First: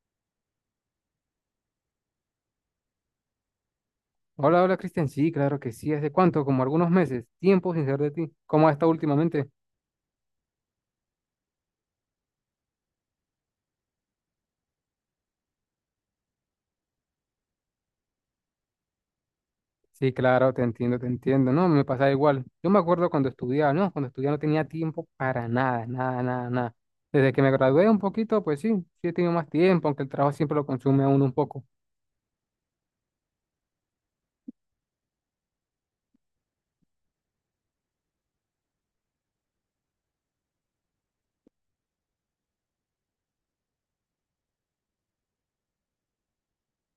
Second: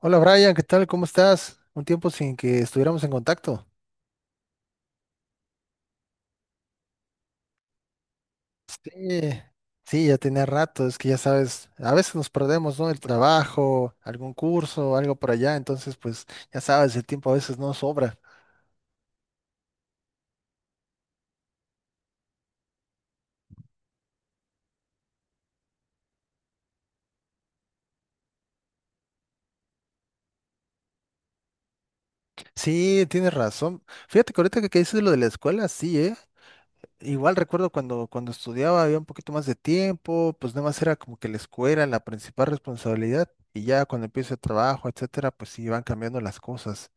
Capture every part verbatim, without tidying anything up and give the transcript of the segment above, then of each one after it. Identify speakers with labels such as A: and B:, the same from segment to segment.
A: Hola Brian, ¿qué tal? ¿Cómo estás? Un tiempo sin que estuviéramos en contacto.
B: Hola, hola Cristian, sí, claro que sí, ¿hace cuánto? Como algunos meses, tiempo sin saber de ti. ¿Cómo has estado
A: Sí,
B: últimamente?
A: sí, ya tenía rato, es que ya sabes, a veces nos perdemos, ¿no? El trabajo, algún curso, algo por allá, entonces pues ya sabes, el tiempo a veces no sobra.
B: Sí, claro, te entiendo, te entiendo, no, me pasa igual. Yo me acuerdo cuando estudiaba, no, cuando estudiaba no tenía tiempo para nada, nada, nada, nada. Desde que me gradué un poquito, pues sí, sí he tenido más tiempo, aunque el trabajo siempre lo consume a uno un poco.
A: Sí, tienes razón. Fíjate que ahorita que, que dices lo de la escuela, sí, ¿eh? Igual recuerdo cuando, cuando estudiaba había un poquito más de tiempo, pues nada más era como que la escuela la principal responsabilidad y ya cuando empiezo el trabajo, etcétera, pues sí, van cambiando las cosas.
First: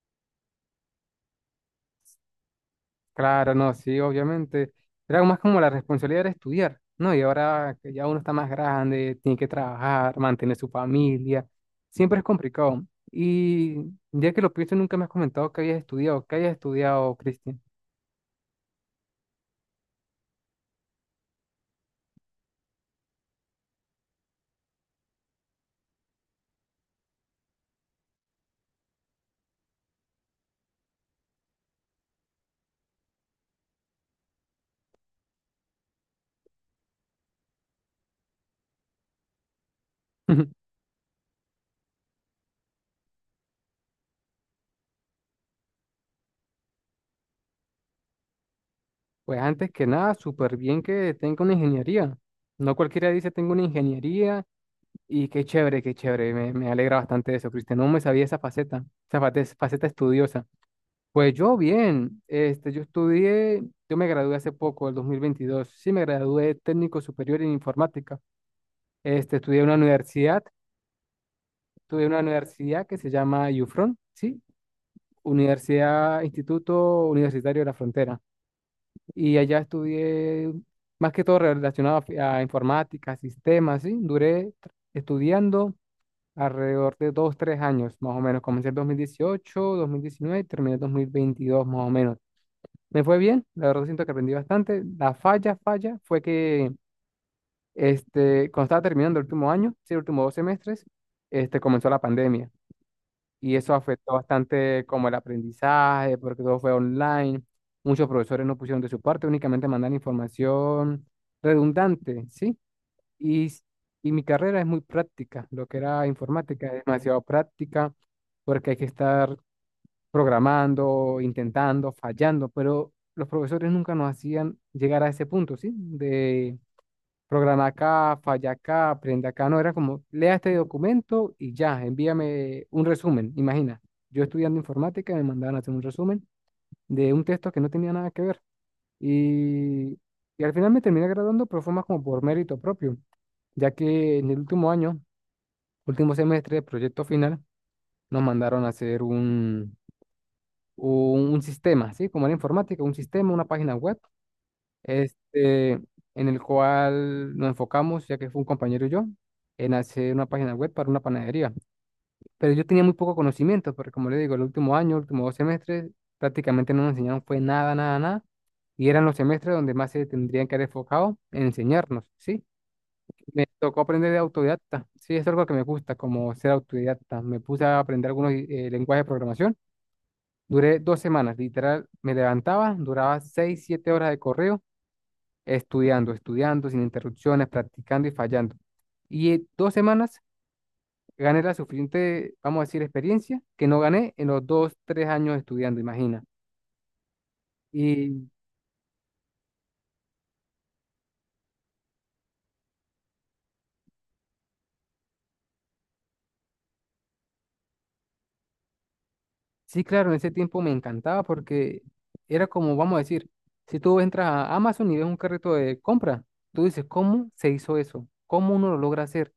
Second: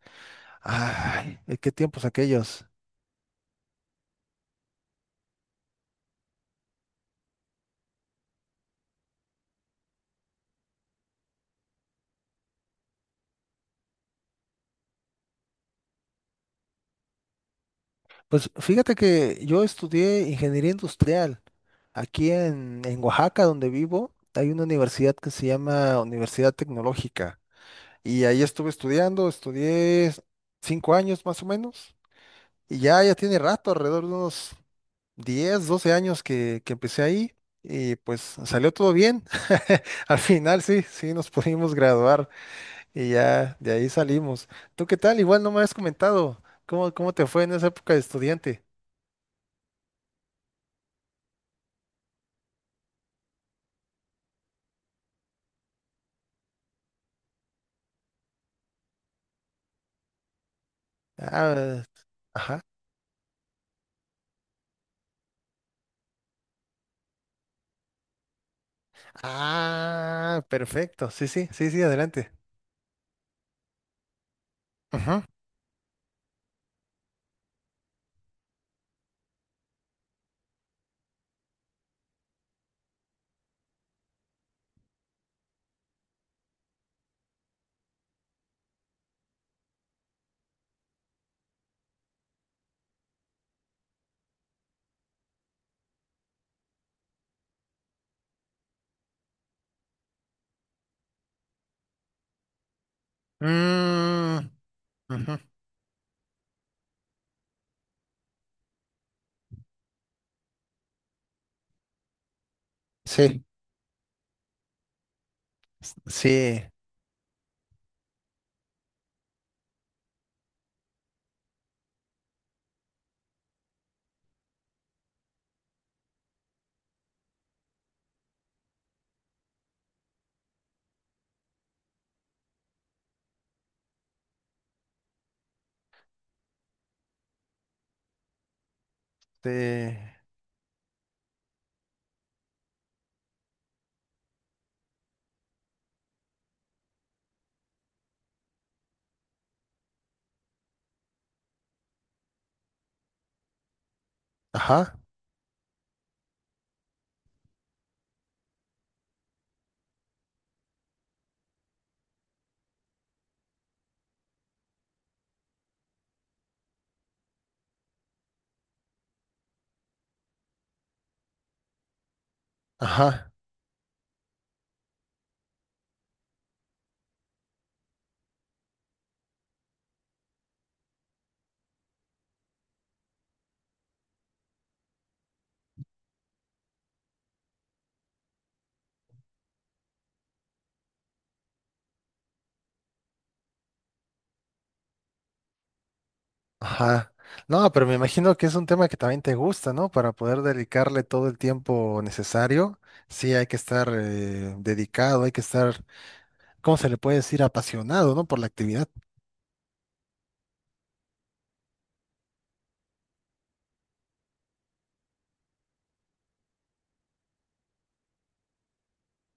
A: Ay, eh, qué tiempos aquellos.
B: Claro, no, sí, obviamente. Era más como la responsabilidad de estudiar, ¿no? Y ahora que ya uno está más grande, tiene que trabajar, mantener su familia, siempre es complicado. Y ya que lo pienso, nunca me has comentado que habías estudiado, que hayas estudiado, Cristian.
A: Pues fíjate que yo estudié ingeniería industrial. Aquí en, en Oaxaca, donde vivo, hay una universidad que se llama Universidad Tecnológica. Y ahí estuve estudiando, estudié cinco años más o menos. Y ya, ya tiene rato, alrededor de unos diez doce años que, que empecé ahí. Y pues salió todo bien. Al final sí, sí nos pudimos graduar y ya de ahí salimos. ¿Tú qué tal? Igual no me has comentado cómo, cómo te fue en esa época de estudiante.
B: Pues antes que nada, súper bien que tenga una ingeniería. No cualquiera dice tengo una ingeniería y qué chévere, qué chévere. Me, me alegra bastante eso, Cristian. No me sabía esa faceta, esa fate- faceta estudiosa. Pues yo
A: Ah,
B: bien,
A: ajá.
B: este, yo estudié, yo me gradué hace poco, el dos mil veintidós, sí me gradué técnico superior en informática. Este, estudié en una universidad,
A: Ah, perfecto. Sí, sí, sí, sí,
B: estudié en una
A: adelante.
B: universidad que se llama UFRON, sí,
A: Ujú.
B: Universidad Instituto Universitario de la Frontera. Y allá estudié más que todo relacionado a, fi- a informática, sistemas, sí. Duré tr- estudiando alrededor de dos, tres años, más o menos. Comencé en dos mil dieciocho, dos mil diecinueve y terminé en dos mil veintidós, más o menos. Me fue bien, la verdad siento que aprendí bastante. La falla, falla, fue que este, cuando estaba terminando el último año, sí, el último dos semestres, este, comenzó la pandemia y eso afectó
A: Mm,
B: bastante como el
A: ujú.
B: aprendizaje, porque todo fue online, muchos profesores no pusieron de su parte, únicamente mandan información redundante, ¿sí?
A: Sí,
B: Y, s- y mi carrera es muy práctica, lo que
A: s-
B: era
A: sí,
B: informática es demasiado práctica, porque hay que estar programando, intentando, fallando, pero los profesores nunca nos hacían llegar a ese punto, ¿sí? De programa acá, falla acá, aprende acá, no, era como, lea este documento y ya, envíame un resumen, imagina, yo estudiando informática me mandaban a hacer un resumen de un texto que no tenía nada que ver
A: sí.
B: y, y al final me terminé graduando, pero fue más como por mérito propio, ya que en el último año, último semestre del proyecto final, nos mandaron a hacer un un un sistema, ¿sí? Como en informática, un sistema, una página web,
A: Ajá,
B: este, en el cual nos enfocamos, ya que fue un compañero y yo, en hacer una página web para una panadería. Pero yo tenía muy poco conocimiento, porque como le digo, el último año, los últimos dos semestres, prácticamente no nos enseñaron fue nada, nada, nada. Y eran los semestres donde más se tendrían que haber enfocado en enseñarnos, ¿sí?
A: ajá,
B: Me tocó aprender de autodidacta, sí, es algo que me gusta, como ser autodidacta. Me puse a aprender algunos eh, lenguajes de programación. Duré dos semanas, literal, me levantaba, duraba seis, siete horas de correo, estudiando, estudiando, sin interrupciones, practicando y fallando. Y en dos semanas gané la suficiente, vamos a decir, experiencia que no gané en los dos, tres años estudiando, imagina.
A: ajá. No, pero me
B: Y
A: imagino que es un tema que también te gusta, ¿no? Para poder dedicarle todo el tiempo necesario, sí hay que estar eh, dedicado, hay que estar, ¿cómo se le puede decir? Apasionado, ¿no? Por la actividad.
B: sí, claro, en ese tiempo me encantaba porque era como, vamos a decir, si tú entras a Amazon y ves un carrito de compra, tú dices, ¿cómo se hizo eso? ¿Cómo uno lo logra hacer?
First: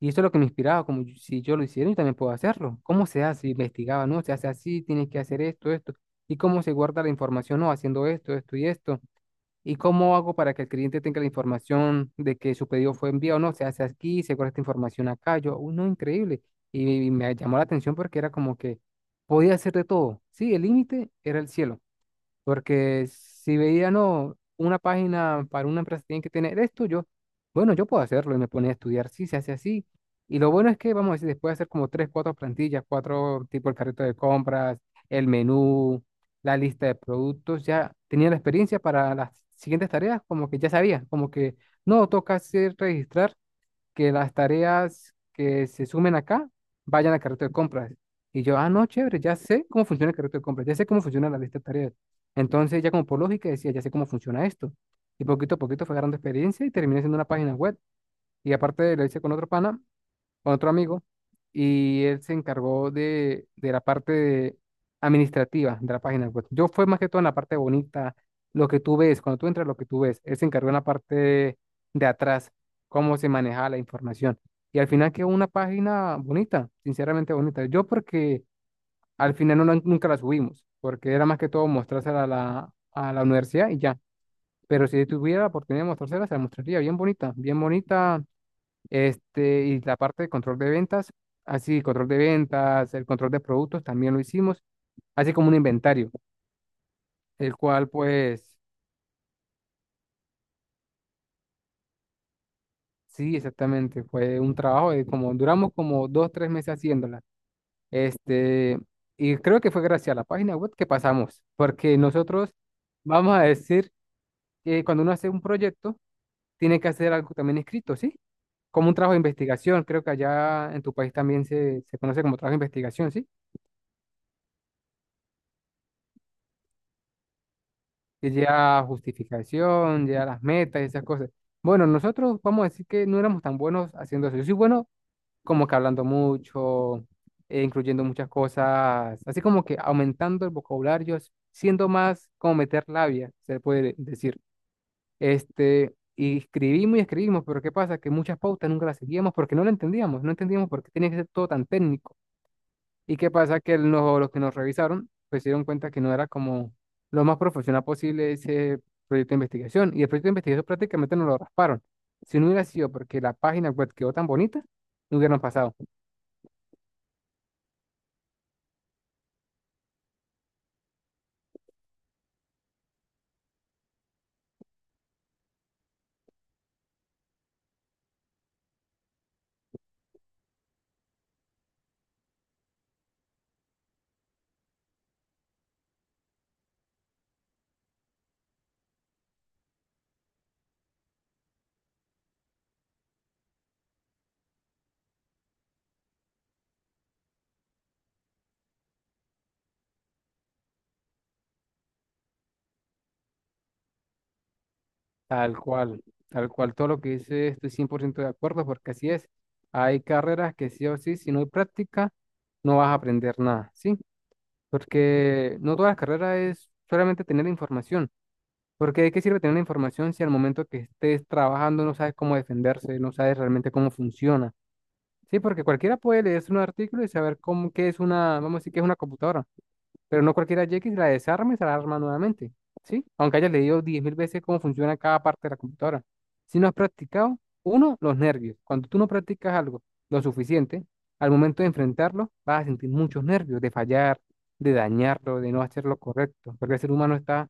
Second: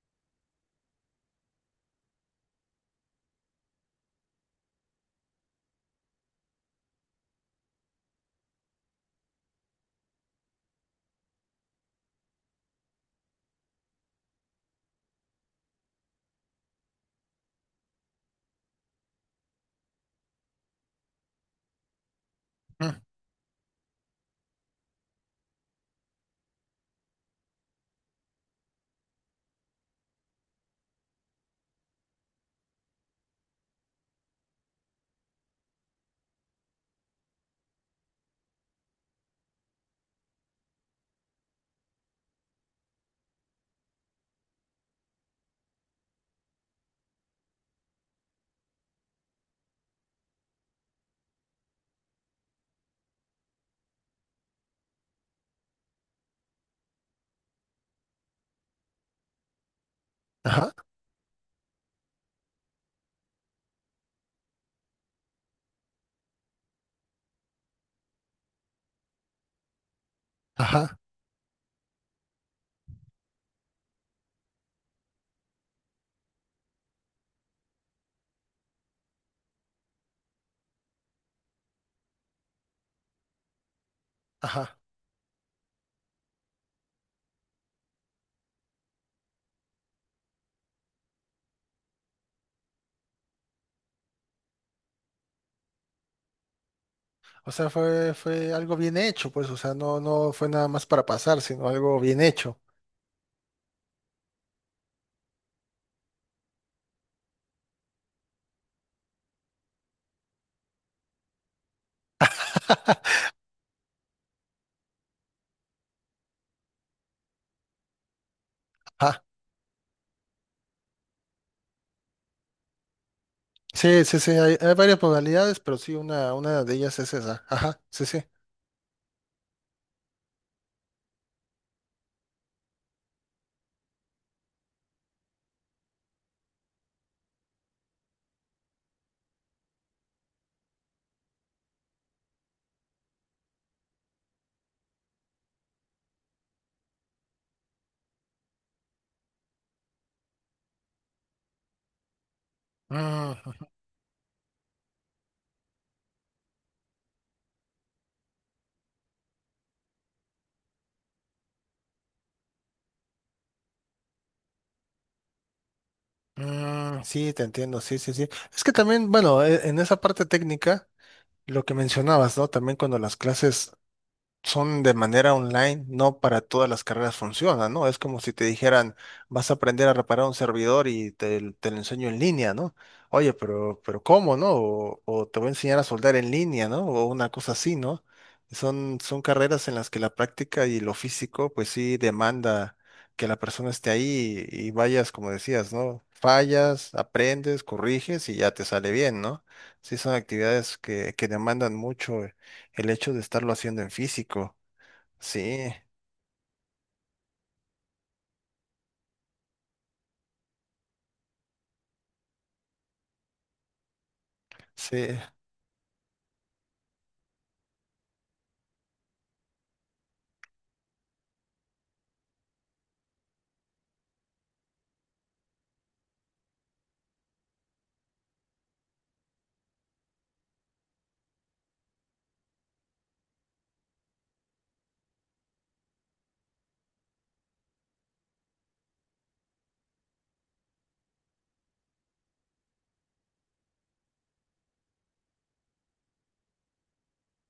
B: Y eso es lo que me inspiraba, como yo- si yo lo hiciera, yo también puedo hacerlo. ¿Cómo se hace? Investigaba, ¿no? Se hace así, tienes que hacer esto, esto. ¿Y cómo se guarda la información? No, haciendo esto, esto y esto. ¿Y cómo hago para que el cliente tenga la información de que su pedido fue enviado? No, se hace aquí, se guarda esta información acá. Yo, uno, increíble. Y me llamó la atención porque era como que podía hacer de todo. Sí, el límite era el cielo.
A: Mm.
B: Porque si veía, no, una página para una empresa tiene que tener esto, yo, bueno, yo puedo hacerlo y me ponía a estudiar, sí, se hace así. Y lo bueno es que, vamos a decir, después de hacer como tres, cuatro plantillas, cuatro tipos de carrito de compras, el menú, la lista de productos, ya tenía la experiencia para las siguientes tareas, como que ya sabía, como que no toca hacer registrar que las tareas que se sumen acá vayan al carrito de compras. Y yo, ah, no, chévere, ya sé cómo funciona el carrito de compras, ya sé cómo funciona la lista de tareas. Entonces, ya como por lógica decía, ya sé cómo funciona esto. Y poquito a poquito fue agarrando experiencia y terminé siendo una página web. Y aparte lo hice con otro pana con otro
A: Ajá,
B: amigo y él se encargó de, de la parte de- administrativa de la página web. Yo fue más que todo en la parte bonita, lo que tú ves, cuando tú entras, lo que tú ves. Él se encargó en la
A: ajá,
B: parte de de atrás, cómo se manejaba la información. Y al final quedó una página bonita, sinceramente bonita. Yo porque al final no, la- nunca la subimos, porque era más que todo mostrársela a la, a la universidad y ya.
A: ajá.
B: Pero si tuviera la oportunidad de mostrársela, se la mostraría bien bonita, bien bonita. Este, y la parte de control de ventas, así, control de ventas, el control de productos también lo hicimos, así como un inventario,
A: O
B: el
A: sea,
B: cual
A: fue, fue
B: pues
A: algo bien hecho, pues, o sea, no, no fue nada más para pasar, sino algo bien hecho.
B: sí, exactamente, fue un trabajo de como duramos como dos, tres meses haciéndola. Este, y creo que fue gracias a la página web que pasamos, porque nosotros vamos a decir que cuando uno hace un proyecto, tiene que hacer algo también escrito, ¿sí? Como un trabajo de
A: Ajá.
B: investigación, creo que allá en tu país también se, se conoce como trabajo de investigación, ¿sí?
A: Sí, sí, sí, hay, hay varias modalidades, pero sí, una, una de ellas es esa. Ajá, sí, sí.
B: Que lleva justificación, lleva las metas y esas cosas. Bueno, nosotros vamos a decir que no éramos tan buenos haciendo eso. Yo soy bueno como que hablando mucho, eh, incluyendo muchas cosas, así como que aumentando el vocabulario, s- siendo más como meter labia, se puede decir. Este, y escribimos y escribimos, pero ¿qué pasa? Que muchas pautas nunca las seguíamos porque no la entendíamos, no entendíamos por qué tenía que ser todo tan técnico. ¿Y qué pasa?
A: Mm,
B: Que lo- los que nos revisaron, pues se dieron cuenta que no era como lo más profesional posible ese proyecto de investigación. Y el proyecto de investigación prácticamente nos lo rasparon. Si no hubiera sido porque la página web quedó tan bonita, no hubieran pasado.
A: mm, sí, te entiendo, sí, sí, sí. Es que también, bueno, e- en esa parte técnica, lo que mencionabas, ¿no? También cuando las clases son de manera online, no para todas las carreras funcionan, ¿no? Es como si te dijeran, vas a aprender a reparar un servidor y te, te lo enseño en línea, ¿no? Oye, pero, pero ¿cómo, no? O, o te voy a enseñar a soldar en línea, ¿no? O una cosa así, ¿no? Son, son carreras en las que la práctica y lo físico, pues sí demanda que la persona esté ahí y, y vayas, como decías, ¿no? Fallas, aprendes, corriges y ya te sale bien, ¿no? Sí, son actividades que, que demandan mucho el hecho de estarlo haciendo en físico.
B: Tal
A: Sí,
B: cual, tal cual, todo lo que dice estoy cien por ciento de acuerdo porque así es. Hay carreras que sí o sí, si no hay práctica, no vas a aprender nada, ¿sí?
A: sí,
B: Porque no todas las carreras es solamente tener la información. Porque de qué sirve tener la información si al momento que estés trabajando no sabes cómo defenderse, no sabes realmente cómo funciona. Sí, porque cualquiera puede leerse un artículo y saber cómo, qué es una, vamos a decir que es una computadora, pero no cualquiera llega y la desarma y se la arma nuevamente, ¿sí? Aunque hayas leído diez mil veces cómo funciona cada parte de la computadora. Si no has practicado, uno, los nervios. Cuando tú no practicas algo lo suficiente, al momento de enfrentarlo, vas a sentir muchos nervios de fallar, de dañarlo, de no hacer lo correcto, porque el ser humano está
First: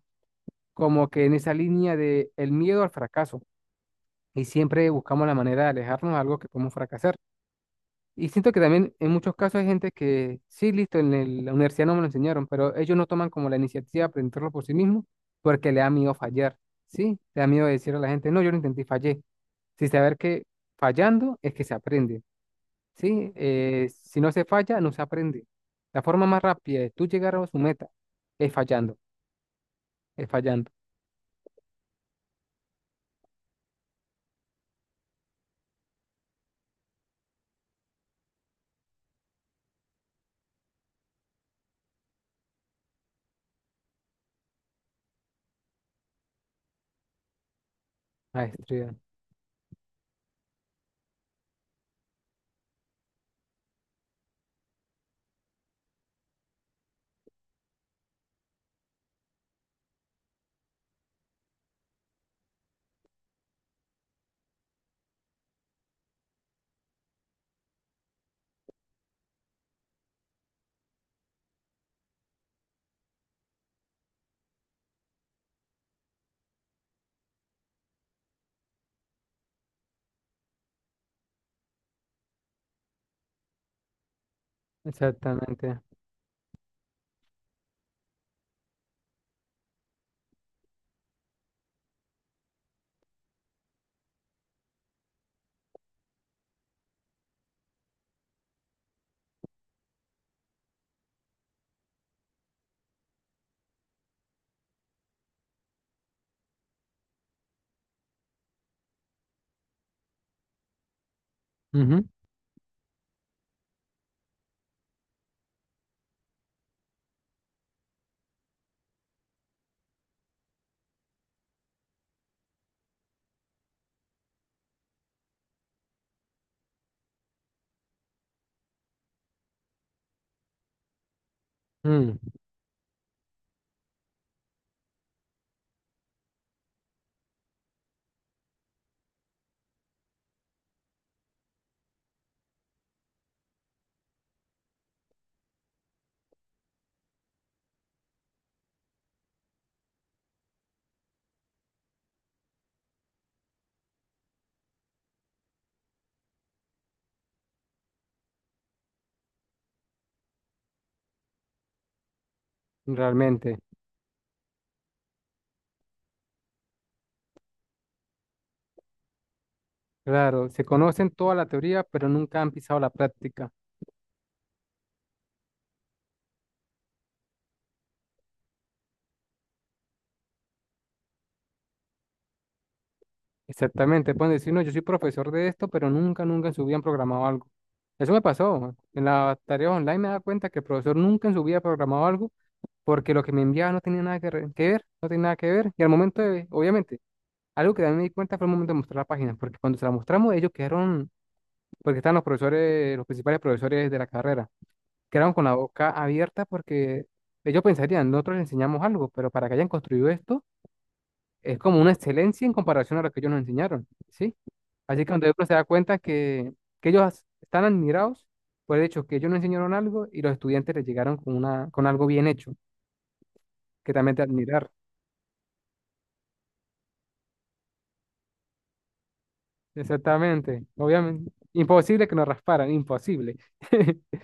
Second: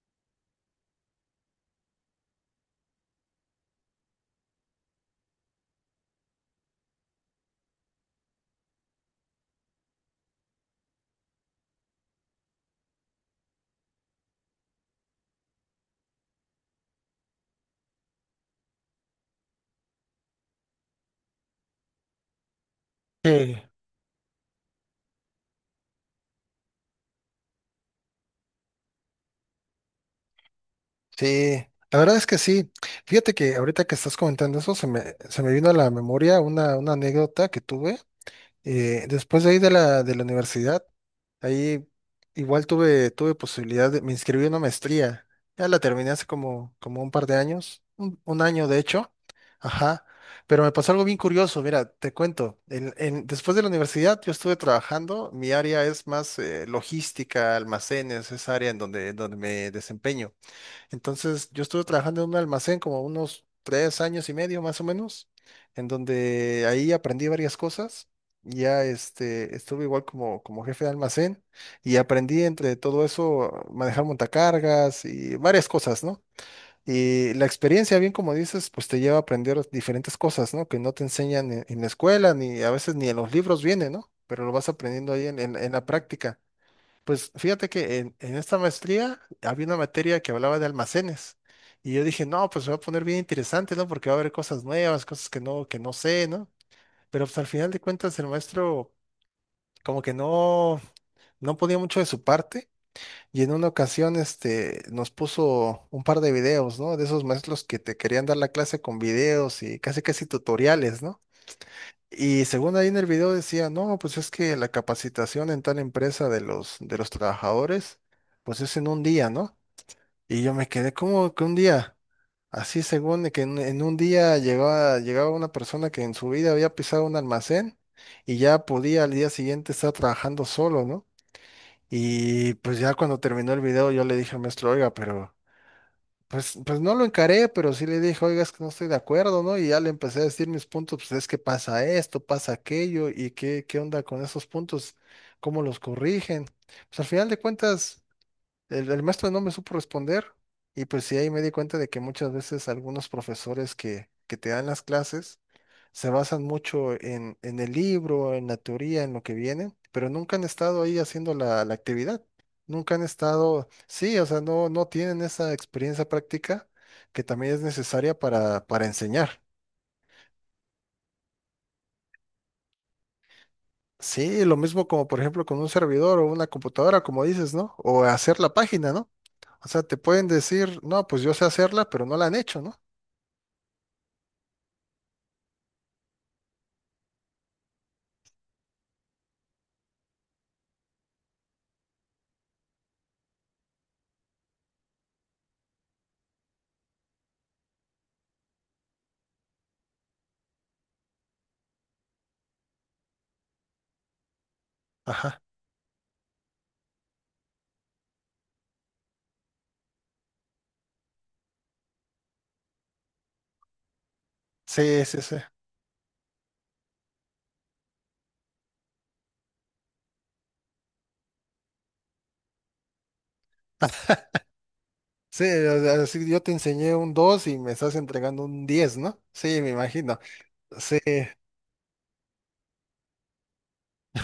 B: como que en esa línea de el miedo al fracaso y siempre buscamos la manera de alejarnos de algo que podemos fracasar. Y siento que también en muchos casos hay gente que sí, listo, en el- la universidad no me lo enseñaron, pero ellos no toman como la iniciativa de aprenderlo por sí mismos porque le da miedo fallar, ¿sí? Le da miedo decir a la gente, no, yo lo intenté y fallé, sin saber que fallando es que se aprende, ¿sí?
A: sí,
B: Eh, si no se falla, no se aprende. La forma más rápida de tú llegar a su meta es fallando, es fallando.
A: sí. La verdad es que sí. Fíjate que ahorita que estás comentando eso, se me, se me vino a la memoria una, una anécdota que tuve eh, después de ahí de la, de la universidad. Ahí igual tuve, tuve posibilidad de, me inscribí en una maestría. Ya la terminé hace como, como un par de años, un, un año de
B: Maestría,
A: hecho. Ajá. Pero me pasó algo bien curioso. Mira, te cuento. En- en- después de la universidad yo estuve trabajando. Mi área es más eh, logística, almacenes, esa área en donde, en donde me desempeño. Entonces, yo estuve trabajando en un almacén como unos tres años y medio más o menos, en donde ahí aprendí varias cosas. Ya este, estuve igual como, como jefe de almacén y aprendí entre todo eso a manejar montacargas y varias cosas, ¿no? Y la experiencia, bien como dices, pues te lleva a aprender diferentes cosas, ¿no? Que no te enseñan en, en la escuela, ni a veces ni en los libros viene, ¿no? Pero lo vas aprendiendo ahí en, en en
B: exactamente.
A: la práctica. Pues fíjate que en, en esta maestría había una materia que hablaba de almacenes y yo dije, no, pues se va a poner bien interesante, ¿no? Porque va a haber cosas nuevas, cosas que no, que no sé, ¿no? Pero pues al final de cuentas el maestro como que no, no ponía mucho de su parte y en una ocasión este, nos puso un par de videos, ¿no? De esos maestros que te querían dar la clase con videos y casi casi tutoriales, ¿no?
B: Ujú.
A: Y según ahí en el video decía, no, pues es que la capacitación en tal empresa de los, de los trabajadores, pues es en un día, ¿no? Y yo me quedé como que un día, así según de que en, en un día llegaba, llegaba una persona que en su vida había pisado un almacén y ya podía al día siguiente estar trabajando solo, ¿no?
B: Mm,
A: Y pues ya cuando terminó el video yo le dije al maestro, oiga, pero... Pues, pues no lo encaré, pero sí le dije, oiga, es que no estoy de acuerdo, ¿no? Y ya le empecé a decir mis puntos, pues es que pasa esto, pasa aquello, y qué, qué onda con esos puntos, cómo los corrigen. Pues al final de cuentas, el, el maestro no me supo responder y pues sí, ahí me di cuenta de que muchas veces algunos profesores que, que te dan las clases se basan mucho en, en el libro, en la teoría, en lo que vienen, pero nunca han estado ahí haciendo la, la actividad. Nunca han
B: realmente,
A: estado, sí, o sea, no, no tienen esa experiencia práctica que también es necesaria para, para enseñar.
B: claro, se conocen toda la teoría, pero nunca han pisado la práctica.
A: Sí, lo mismo como por ejemplo con un servidor o una computadora, como dices, ¿no? O hacer la página, ¿no? O sea, te pueden decir, no, pues yo sé hacerla, pero no la han hecho, ¿no?
B: Exactamente, pueden decir, no, yo soy profesor de esto, pero nunca, nunca en su vida han programado algo. Eso me pasó. En las tareas online me da cuenta que el profesor nunca en su vida ha programado algo porque lo que me enviaba no tenía nada que, re- que ver, no tenía nada que ver. Y al momento de, obviamente, algo que también me di cuenta fue el momento de mostrar la página, porque cuando se la mostramos ellos quedaron, porque estaban los profesores, los principales profesores de la carrera. Quedaron
A: Ajá.
B: con la boca abierta porque ellos pensarían, nosotros les enseñamos algo, pero para que hayan construido esto es como una excelencia en comparación a lo que ellos nos enseñaron, ¿sí? Así
A: Sí,
B: que
A: sí,
B: cuando
A: sí.
B: uno se da cuenta que, que ellos as- están admirados por el hecho que ellos nos enseñaron algo y los estudiantes les llegaron con, una, con algo bien hecho, que también te admirar.
A: Sí, o sea, así yo te enseñé un dos y me estás entregando un diez, ¿no? Sí, me imagino.
B: Exactamente,
A: Sí,
B: obviamente. Imposible que nos rasparan, imposible.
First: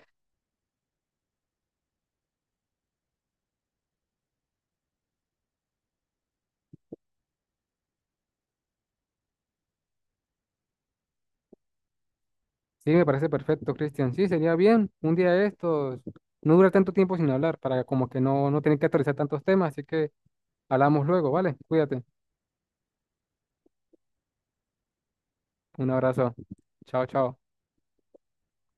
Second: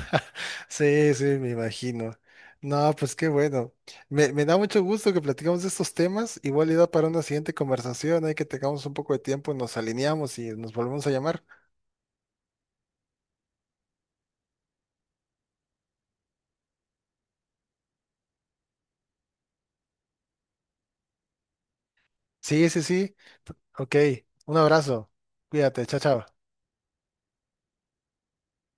A: sí, sí, me imagino. No, pues qué bueno. Me, me da mucho gusto que platicamos de estos temas. Igual y da para una siguiente conversación. Hay que tengamos un poco de tiempo, nos alineamos y nos volvemos a llamar.
B: Sí, me parece perfecto, Cristian. Sí, sería bien. Un día de estos, no dura tanto tiempo sin hablar, para como que no, no tener que actualizar tantos temas. Así que hablamos luego, ¿vale? Cuídate.
A: Sí, sí, sí. Ok. Un abrazo. Cuídate.
B: Un
A: Chao, chao.
B: abrazo. Chao, chao.